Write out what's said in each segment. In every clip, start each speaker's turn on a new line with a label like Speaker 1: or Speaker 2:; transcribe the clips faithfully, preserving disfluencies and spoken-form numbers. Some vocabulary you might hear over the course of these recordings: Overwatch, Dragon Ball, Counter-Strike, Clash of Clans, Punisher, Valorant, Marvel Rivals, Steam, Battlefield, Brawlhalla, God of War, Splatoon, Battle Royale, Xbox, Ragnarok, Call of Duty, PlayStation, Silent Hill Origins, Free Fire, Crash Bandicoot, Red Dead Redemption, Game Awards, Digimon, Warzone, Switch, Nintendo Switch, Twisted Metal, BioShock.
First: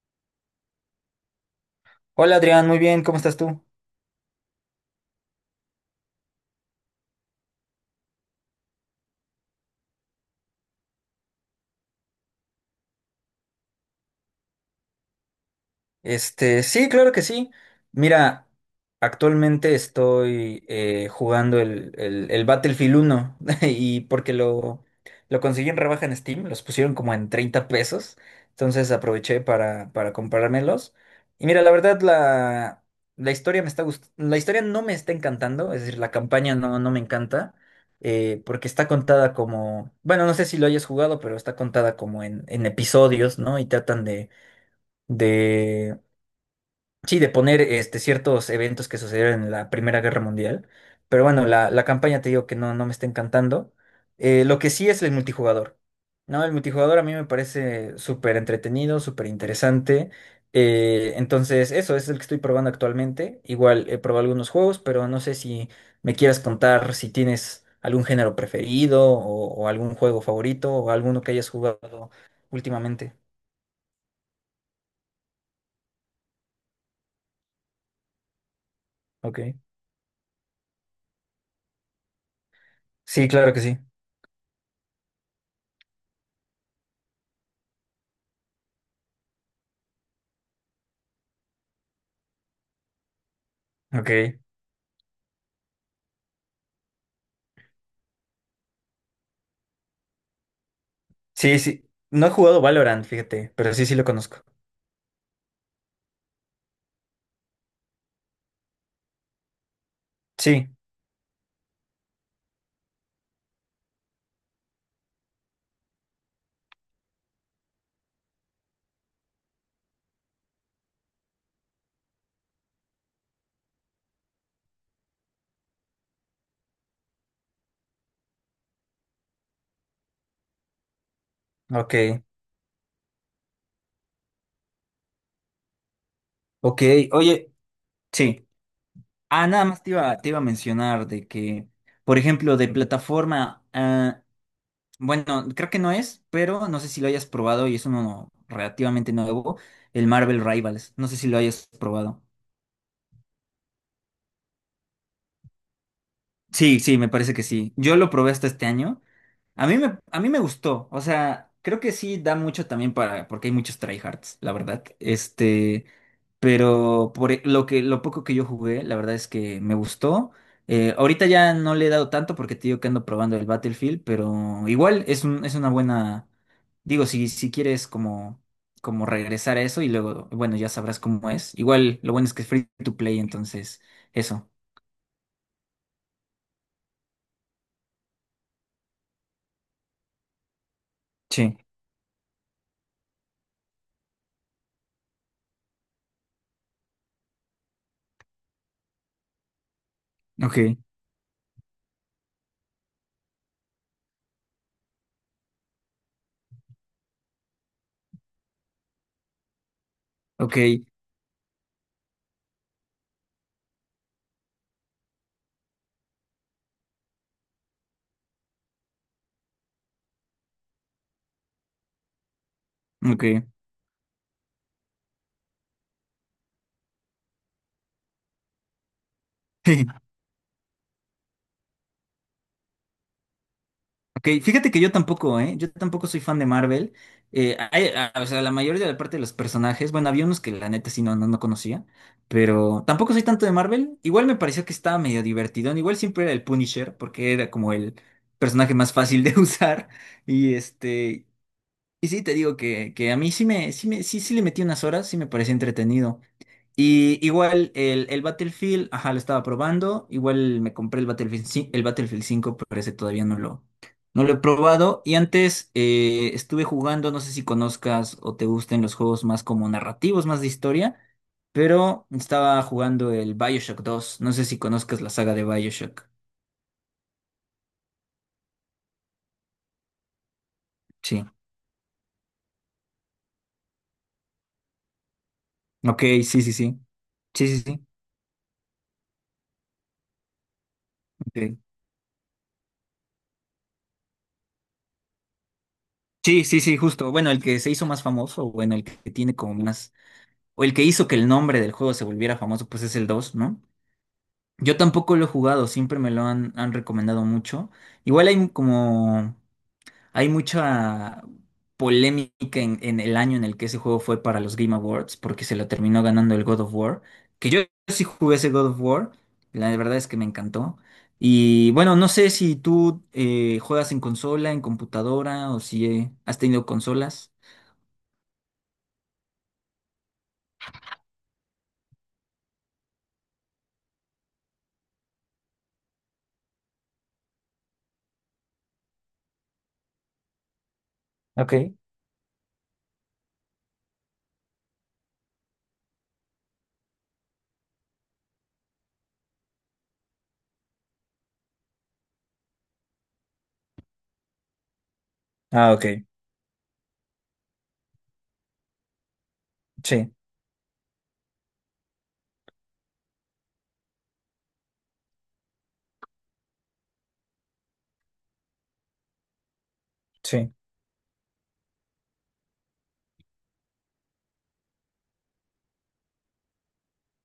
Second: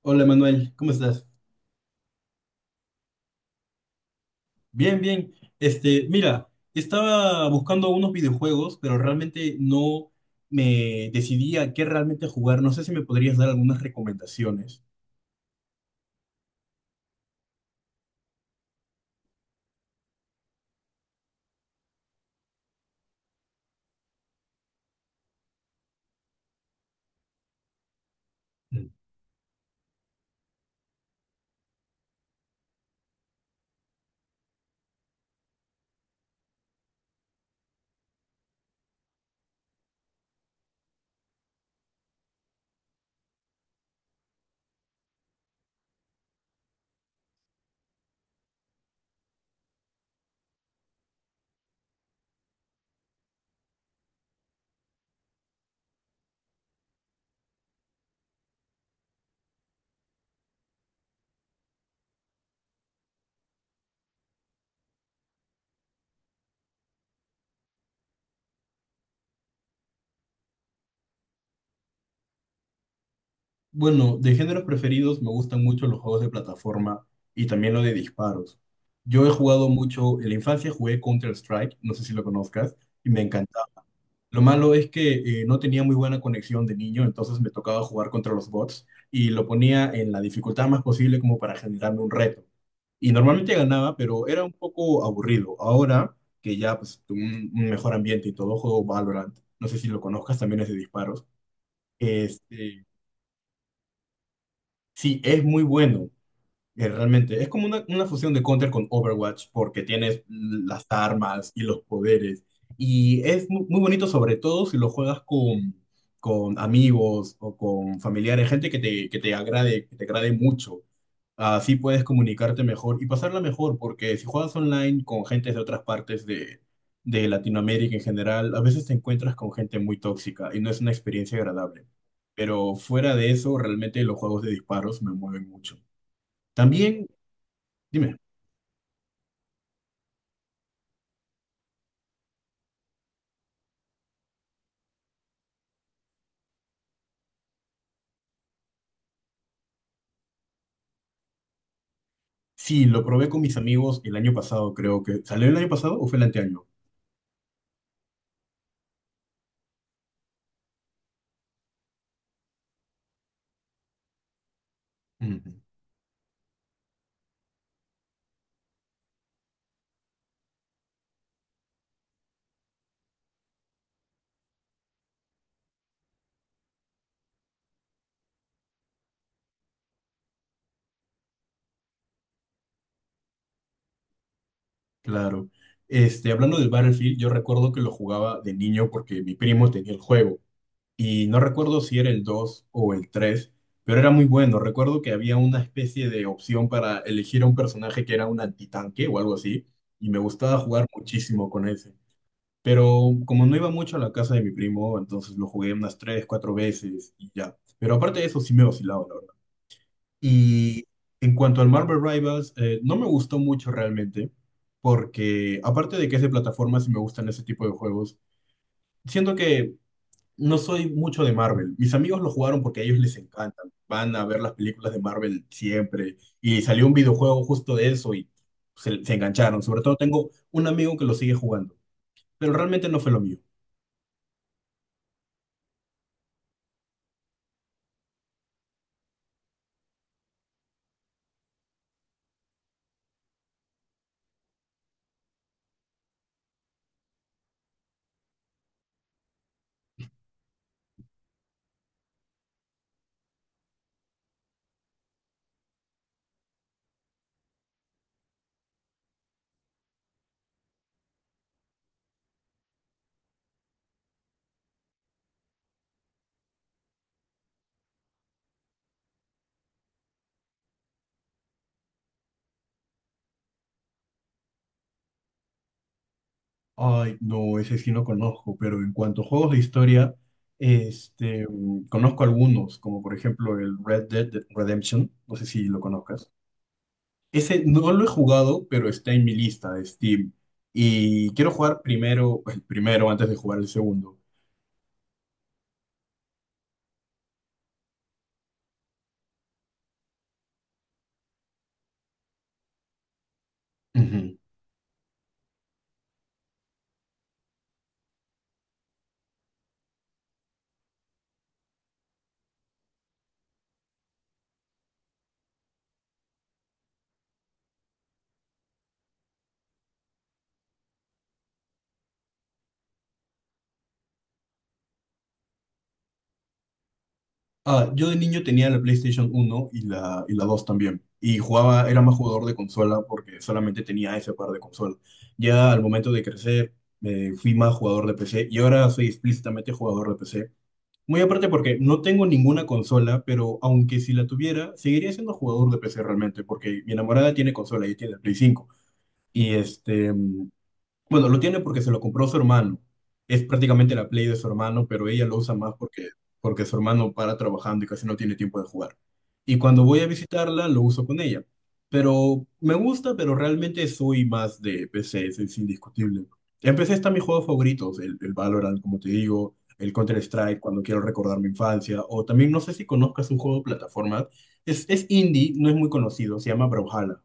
Speaker 1: Hola Manuel, ¿cómo estás?
Speaker 2: Hola Adrián, muy bien, ¿cómo estás tú?
Speaker 1: Bien, bien. Este, mira, estaba buscando unos videojuegos, pero realmente no me decidía a qué realmente jugar. No sé si me podrías dar algunas recomendaciones.
Speaker 2: Este, sí, claro que sí. Mira, actualmente estoy eh, jugando el, el, el Battlefield uno y porque lo, lo conseguí en rebaja en Steam, los pusieron como en treinta pesos,
Speaker 1: Mm.
Speaker 2: entonces aproveché para, para comprármelos. Y mira, la verdad, la, la historia me está gust- la historia no me está encantando, es decir, la campaña no, no me encanta, eh, porque está contada como, bueno, no sé si lo hayas jugado, pero está contada como en, en episodios, ¿no? Y tratan de... de Sí, de poner, este, ciertos eventos que sucedieron en la Primera Guerra Mundial. Pero bueno, la, la campaña te digo que no, no me está encantando. Eh, lo que sí es el multijugador. No, el multijugador a mí me parece súper entretenido, súper interesante. Eh, entonces, eso es el que estoy probando actualmente. Igual he probado algunos juegos, pero no sé si me quieras contar si tienes algún género preferido o, o algún juego favorito o alguno que hayas jugado últimamente.
Speaker 1: Bueno, de géneros preferidos me gustan mucho los juegos de plataforma y también lo de disparos. Yo he
Speaker 2: Ok.
Speaker 1: jugado mucho, en la infancia jugué Counter-Strike, no sé si lo conozcas, y me
Speaker 2: Sí, claro
Speaker 1: encantó.
Speaker 2: que sí.
Speaker 1: Lo malo es que eh, no tenía muy buena conexión de niño, entonces me tocaba jugar contra los bots y lo ponía en la dificultad más posible como para generarme un reto. Y normalmente ganaba, pero
Speaker 2: Ok.
Speaker 1: era un poco aburrido. Ahora que ya pues tuve un, un mejor ambiente y todo, juego Valorant. No sé si lo conozcas, también es de disparos.
Speaker 2: Sí, sí. No he jugado
Speaker 1: Este,
Speaker 2: Valorant, fíjate, pero sí, sí lo conozco.
Speaker 1: sí, es muy bueno. Eh, Realmente, es como una, una fusión de Counter con Overwatch porque tienes
Speaker 2: Sí,
Speaker 1: las armas y los poderes. Y es mu- muy bonito, sobre todo si lo juegas con, con amigos o con familiares, gente que te, que te agrade, que te agrade mucho. Así puedes comunicarte mejor y pasarla mejor porque si juegas online con gente de otras partes de, de Latinoamérica en general, a veces te encuentras con gente muy tóxica y no es una experiencia agradable.
Speaker 2: ok.
Speaker 1: Pero fuera de eso, realmente los juegos de disparos me mueven mucho.
Speaker 2: Ok,
Speaker 1: También
Speaker 2: oye,
Speaker 1: dime.
Speaker 2: sí. Ah, nada más te iba, te iba, a mencionar de que, por ejemplo, de plataforma, ah, bueno, creo que no es, pero no sé si lo hayas probado y es uno relativamente nuevo, el Marvel Rivals. No sé si lo hayas probado.
Speaker 1: Sí, lo probé con mis amigos el año pasado, creo que. ¿Salió el año pasado o fue el anteaño?
Speaker 2: Sí, sí, me parece que sí. Yo lo probé hasta este año. A mí me, a mí me gustó, o sea, creo que sí da mucho también para, porque hay muchos tryhards, la verdad.
Speaker 1: Ujú.
Speaker 2: Este, pero por e- lo que, lo poco que yo jugué, la verdad es que me gustó. Eh, ahorita ya no le he dado tanto porque te digo que ando probando el Battlefield, pero igual es un, es una buena. Digo, si, si quieres como, como regresar a eso y luego, bueno, ya sabrás cómo es. Igual lo bueno es que es free to play, entonces, eso.
Speaker 1: Claro. Este, hablando del Battlefield, yo recuerdo que lo jugaba de niño porque mi primo tenía el juego. Y no
Speaker 2: Sí,
Speaker 1: recuerdo si era el dos o el tres, pero era muy bueno. Recuerdo que había una especie de opción para elegir a un personaje que era un antitanque o algo así. Y me gustaba
Speaker 2: ok,
Speaker 1: jugar muchísimo con ese. Pero como no iba mucho a la casa de mi primo, entonces lo jugué unas tres, cuatro veces y ya. Pero aparte de eso, sí me oscilaba.
Speaker 2: ok,
Speaker 1: Y en cuanto al Marvel Rivals, eh, no me gustó mucho realmente, porque aparte de que es de plataformas y me gustan ese tipo de juegos, siento que no soy mucho de Marvel. Mis amigos lo jugaron porque a ellos les
Speaker 2: ok.
Speaker 1: encantan. Van a ver las películas de Marvel siempre. Y salió un videojuego justo de eso y se, se engancharon. Sobre todo tengo un amigo que lo sigue jugando, pero realmente no fue lo mío.
Speaker 2: Ok, fíjate que yo tampoco, ¿eh? Yo tampoco soy fan de Marvel. Eh, hay- a- o sea, la mayoría de la parte de los personajes, bueno, había unos que la neta sí no, no, no conocía, pero tampoco soy tanto de Marvel. Igual me pareció que estaba medio divertido. Igual siempre era el Punisher, porque era como el personaje más fácil de usar. Y este, y sí te digo que, que a mí sí me, sí me, sí, sí le metí unas horas, sí me parecía entretenido. Y igual el, el Battlefield, ajá, lo estaba probando. Igual me compré el Battlefield, ci- el Battlefield cinco, pero ese todavía no lo, no lo he probado. Y antes eh, estuve jugando, no sé si conozcas o te gusten los juegos más como narrativos, más de historia, pero estaba jugando el BioShock dos. No sé si conozcas la saga de BioShock.
Speaker 1: Ay, no, ese sí no conozco, pero en cuanto a juegos de historia,
Speaker 2: Sí.
Speaker 1: este, mm, conozco algunos, como por ejemplo el Red Dead Redemption, no sé si lo
Speaker 2: Ok,
Speaker 1: conozcas.
Speaker 2: sí, sí, sí. Sí, sí,
Speaker 1: Ese
Speaker 2: sí.
Speaker 1: no lo he jugado, pero está en mi lista de Steam. Y quiero
Speaker 2: Ok.
Speaker 1: jugar primero, el primero antes de jugar el segundo.
Speaker 2: Sí, sí, sí, justo. Bueno, el que se hizo más famoso, bueno, el que tiene como más, o el que hizo que el nombre del juego se volviera famoso, pues es el dos, ¿no?
Speaker 1: Ujú.
Speaker 2: Yo tampoco lo he jugado, siempre me lo han, han, recomendado mucho. Igual hay como, hay mucha polémica en, en el año en el que ese juego fue para los Game Awards, porque se lo terminó ganando el God of War, que yo sí jugué ese God of War, la verdad es que me encantó. Y bueno, no sé si tú eh, juegas en consola, en computadora, o si eh, has tenido consolas.
Speaker 1: Ah, yo de niño tenía la PlayStation uno y la, y la dos también. Y jugaba, era más jugador de consola porque solamente tenía ese par de consolas. Ya al momento de crecer, eh, fui más jugador de P C y ahora soy explícitamente jugador de P C. Muy aparte porque
Speaker 2: Ok.
Speaker 1: no tengo ninguna consola, pero aunque si la tuviera, seguiría siendo jugador de P C realmente porque mi enamorada tiene consola y tiene el Play cinco. Y este, mm, bueno, lo tiene porque se lo compró su hermano. Es prácticamente la Play de su hermano, pero ella lo usa
Speaker 2: Ah,
Speaker 1: más
Speaker 2: ok.
Speaker 1: porque, porque su hermano para trabajando y casi no tiene tiempo de jugar. Y cuando voy a
Speaker 2: Sí,
Speaker 1: visitarla, lo uso con ella. Pero me gusta, pero realmente soy más de P C, eso es indiscutible. En P C están mis juegos favoritos, el, el Valorant, como te digo, el
Speaker 2: sí.
Speaker 1: Counter-Strike, cuando quiero recordar mi infancia, o también no sé si conozcas un juego de plataformas, es, es indie, no es muy conocido, se llama Brawlhalla.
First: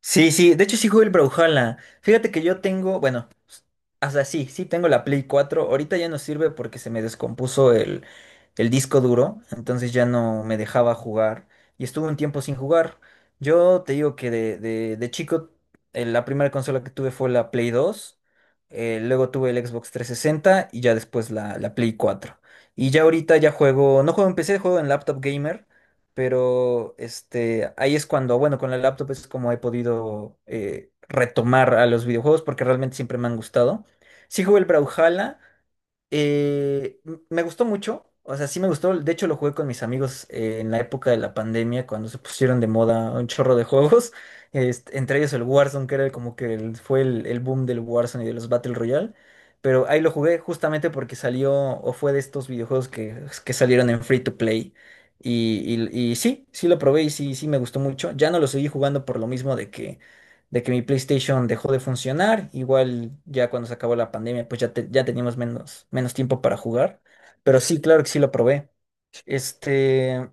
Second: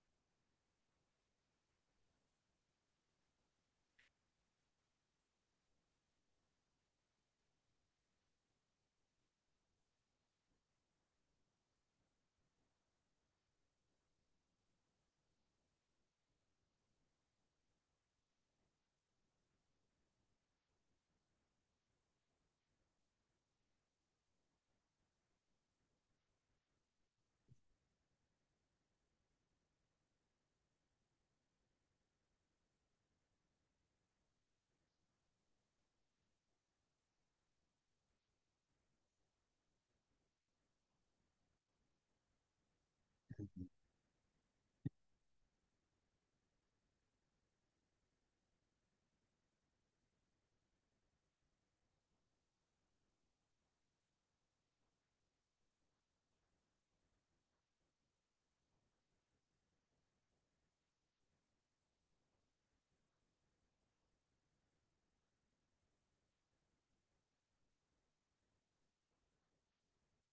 Speaker 2: Sí, sí, de hecho sí jugué el Brawlhalla. Fíjate que yo tengo, bueno, o sea, sí, sí tengo la Play cuatro. Ahorita ya no sirve porque se me descompuso el, el disco duro, entonces ya no me dejaba jugar y estuve un tiempo sin jugar. Yo te digo que de, de, de chico eh, la primera consola que tuve fue la Play dos. Eh, luego tuve el Xbox trescientos sesenta y ya después la, la Play cuatro. Y ya ahorita ya juego, no juego en P C, juego en laptop gamer, pero este, ahí es cuando, bueno, con la laptop es como he podido eh, retomar a los videojuegos porque realmente siempre me han gustado. Sí jugué el Brawlhalla, eh, m- me gustó mucho, o sea, sí me gustó. De hecho, lo jugué con mis amigos eh, en la época de la pandemia, cuando se pusieron de moda un chorro de juegos, este, entre ellos el Warzone, que era como que el- fue el, el boom del Warzone y de los Battle Royale. Pero ahí lo jugué justamente porque salió o fue de estos videojuegos que, que salieron en free to play. Y, y- y sí, sí lo probé y sí, sí me gustó mucho. Ya no lo seguí jugando por lo mismo de que de que mi PlayStation dejó de funcionar. Igual ya cuando se acabó la pandemia, pues ya, te- ya teníamos menos, menos tiempo para jugar. Pero sí, claro que sí lo probé. Este,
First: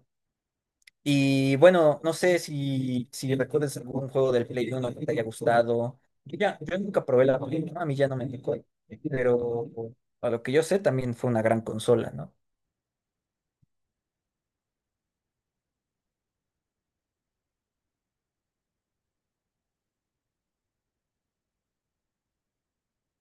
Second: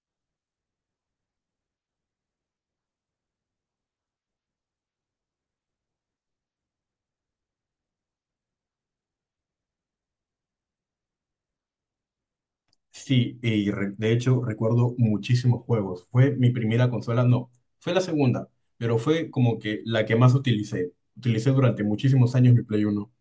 Speaker 2: y bueno, no sé si, si recuerdas algún juego del Play Uno que te haya gustado. Yo, ya, yo nunca probé la Play uno, a mí ya no me tocó. Pero a lo que yo sé, también fue una gran consola, ¿no?
Speaker 1: Sí, y re- de hecho recuerdo muchísimos juegos. Fue mi primera consola, no, fue la segunda, pero fue como que la que más utilicé. Utilicé durante muchísimos años mi Play Uno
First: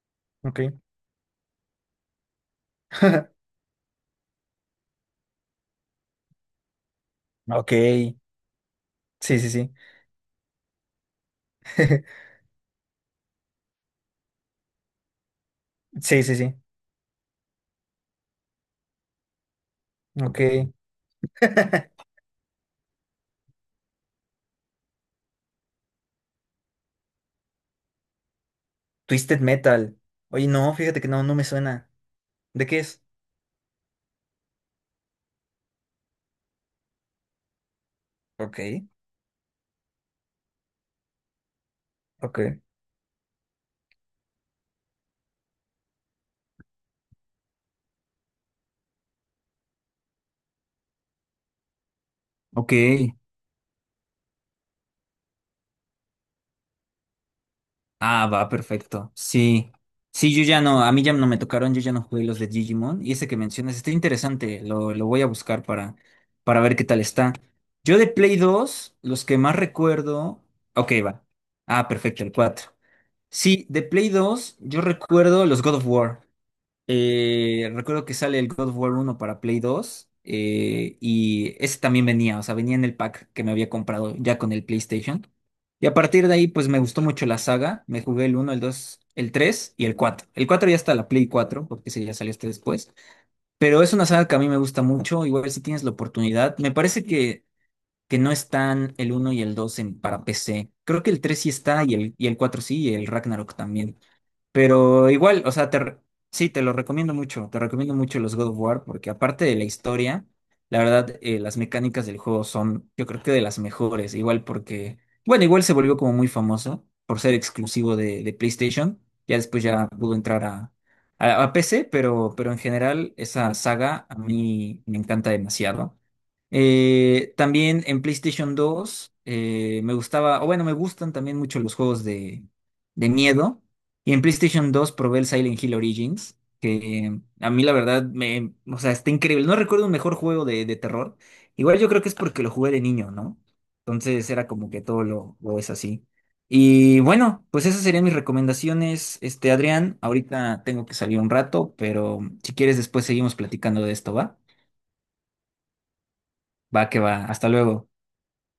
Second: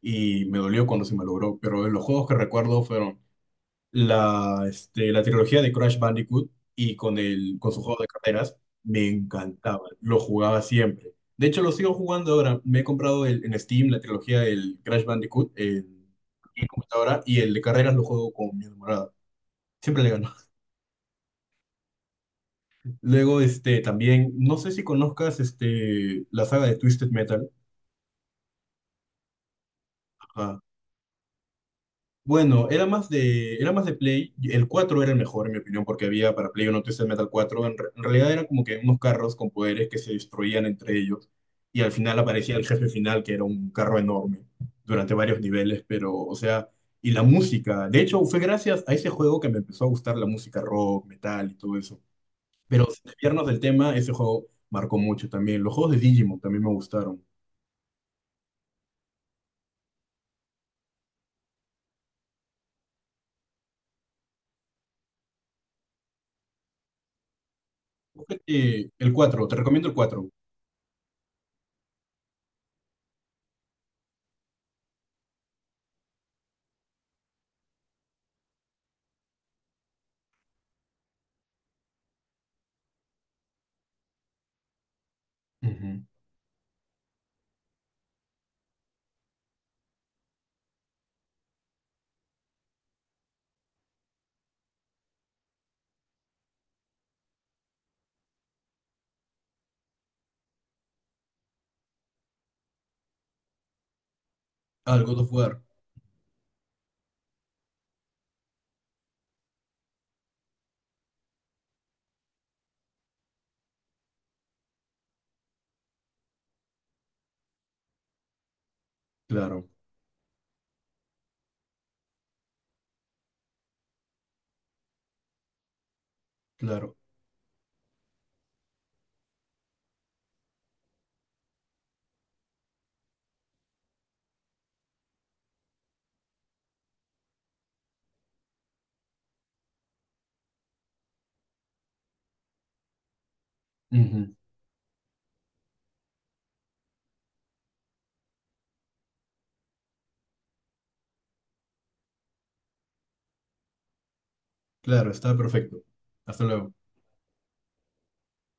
Speaker 1: y me
Speaker 2: Ok.
Speaker 1: dolió cuando se me logró, pero los juegos que recuerdo fueron la, este, la trilogía de Crash Bandicoot y con, el,
Speaker 2: Ok.
Speaker 1: con su juego de carreras, me
Speaker 2: Sí, sí, sí.
Speaker 1: encantaba, lo jugaba siempre. De hecho, lo sigo jugando ahora. Me he comprado el- en Steam la trilogía del Crash Bandicoot en
Speaker 2: Sí, sí, sí.
Speaker 1: computadora y el de carreras lo juego con mi enamorada. Siempre le gano.
Speaker 2: Ok.
Speaker 1: Luego, este, también, no sé si conozcas, este, la saga de Twisted Metal.
Speaker 2: Twisted Metal. Oye,
Speaker 1: Ajá.
Speaker 2: no, fíjate que no, no me suena. ¿De
Speaker 1: Bueno,
Speaker 2: qué
Speaker 1: era
Speaker 2: es?
Speaker 1: más de, era más de Play. El cuatro era el mejor, en mi opinión, porque había para Play uno Twisted Metal cuatro. En, re- en realidad eran
Speaker 2: Ok,
Speaker 1: como que unos carros con poderes que se destruían entre ellos. Y al final
Speaker 2: ok.
Speaker 1: aparecía el jefe final, que era un carro enorme, durante varios niveles, pero, o sea, y la música. De hecho, fue gracias a ese juego que me empezó a gustar la música rock, metal y todo eso.
Speaker 2: Ok.
Speaker 1: Pero sin desviarnos del tema, ese juego marcó mucho también. Los juegos de Digimon también me gustaron.
Speaker 2: Ah, va, perfecto. Sí. Sí, yo ya no, a mí ya no me tocaron, yo ya no jugué los de Digimon. Y ese que mencionas está interesante, lo, lo voy a buscar para, para ver qué tal está. Yo de Play
Speaker 1: Búscate
Speaker 2: dos
Speaker 1: el
Speaker 2: los que
Speaker 1: cuatro, te
Speaker 2: más
Speaker 1: recomiendo el cuatro.
Speaker 2: recuerdo. Ok, va. Ah, perfecto, el cuatro. Sí, de Play dos yo recuerdo los God of War. Eh, recuerdo que sale el God of War uno para Play dos, eh, y ese también venía, o sea, venía en el pack que me había comprado ya con el PlayStation. Y a
Speaker 1: Ujú.
Speaker 2: partir de ahí, pues me gustó mucho la saga. Me jugué el uno, el dos, el tres y el cuatro. El cuatro ya está la Play cuatro porque ese ya salió hasta después. Pero es una saga que a mí me gusta mucho. Igual si tienes la oportunidad. Me parece que, que no están el uno y el dos en, para P C. Creo que el tres sí está y el, y el cuatro sí, y el Ragnarok también.
Speaker 1: Ah, el
Speaker 2: Pero
Speaker 1: God of
Speaker 2: igual, o
Speaker 1: War.
Speaker 2: sea, te re- sí, te lo recomiendo mucho, te recomiendo mucho los God of War porque aparte de la historia, la verdad, eh, las mecánicas del juego son, yo creo que de las mejores, igual porque, bueno, igual se volvió como muy famoso por ser exclusivo de, de PlayStation, ya después
Speaker 1: Claro,
Speaker 2: ya pudo entrar a, a, a P C, pero, pero en general esa saga a mí me encanta demasiado.
Speaker 1: claro.
Speaker 2: Eh, también en PlayStation dos eh, me gustaba, o bueno, me gustan también mucho los juegos de, de miedo. Y en PlayStation dos probé el Silent Hill Origins, que a mí la verdad me, o sea, está increíble. No recuerdo un mejor juego de, de terror. Igual yo creo que es porque lo jugué de niño, ¿no? Entonces
Speaker 1: Ujú.
Speaker 2: era como que todo lo, lo es así. Y bueno, pues esas serían mis recomendaciones, este, Adrián. Ahorita tengo que salir un rato, pero si quieres después seguimos platicando de esto, ¿va?
Speaker 1: Claro, está perfecto. Hasta luego.
Speaker 2: Va que va. Hasta luego.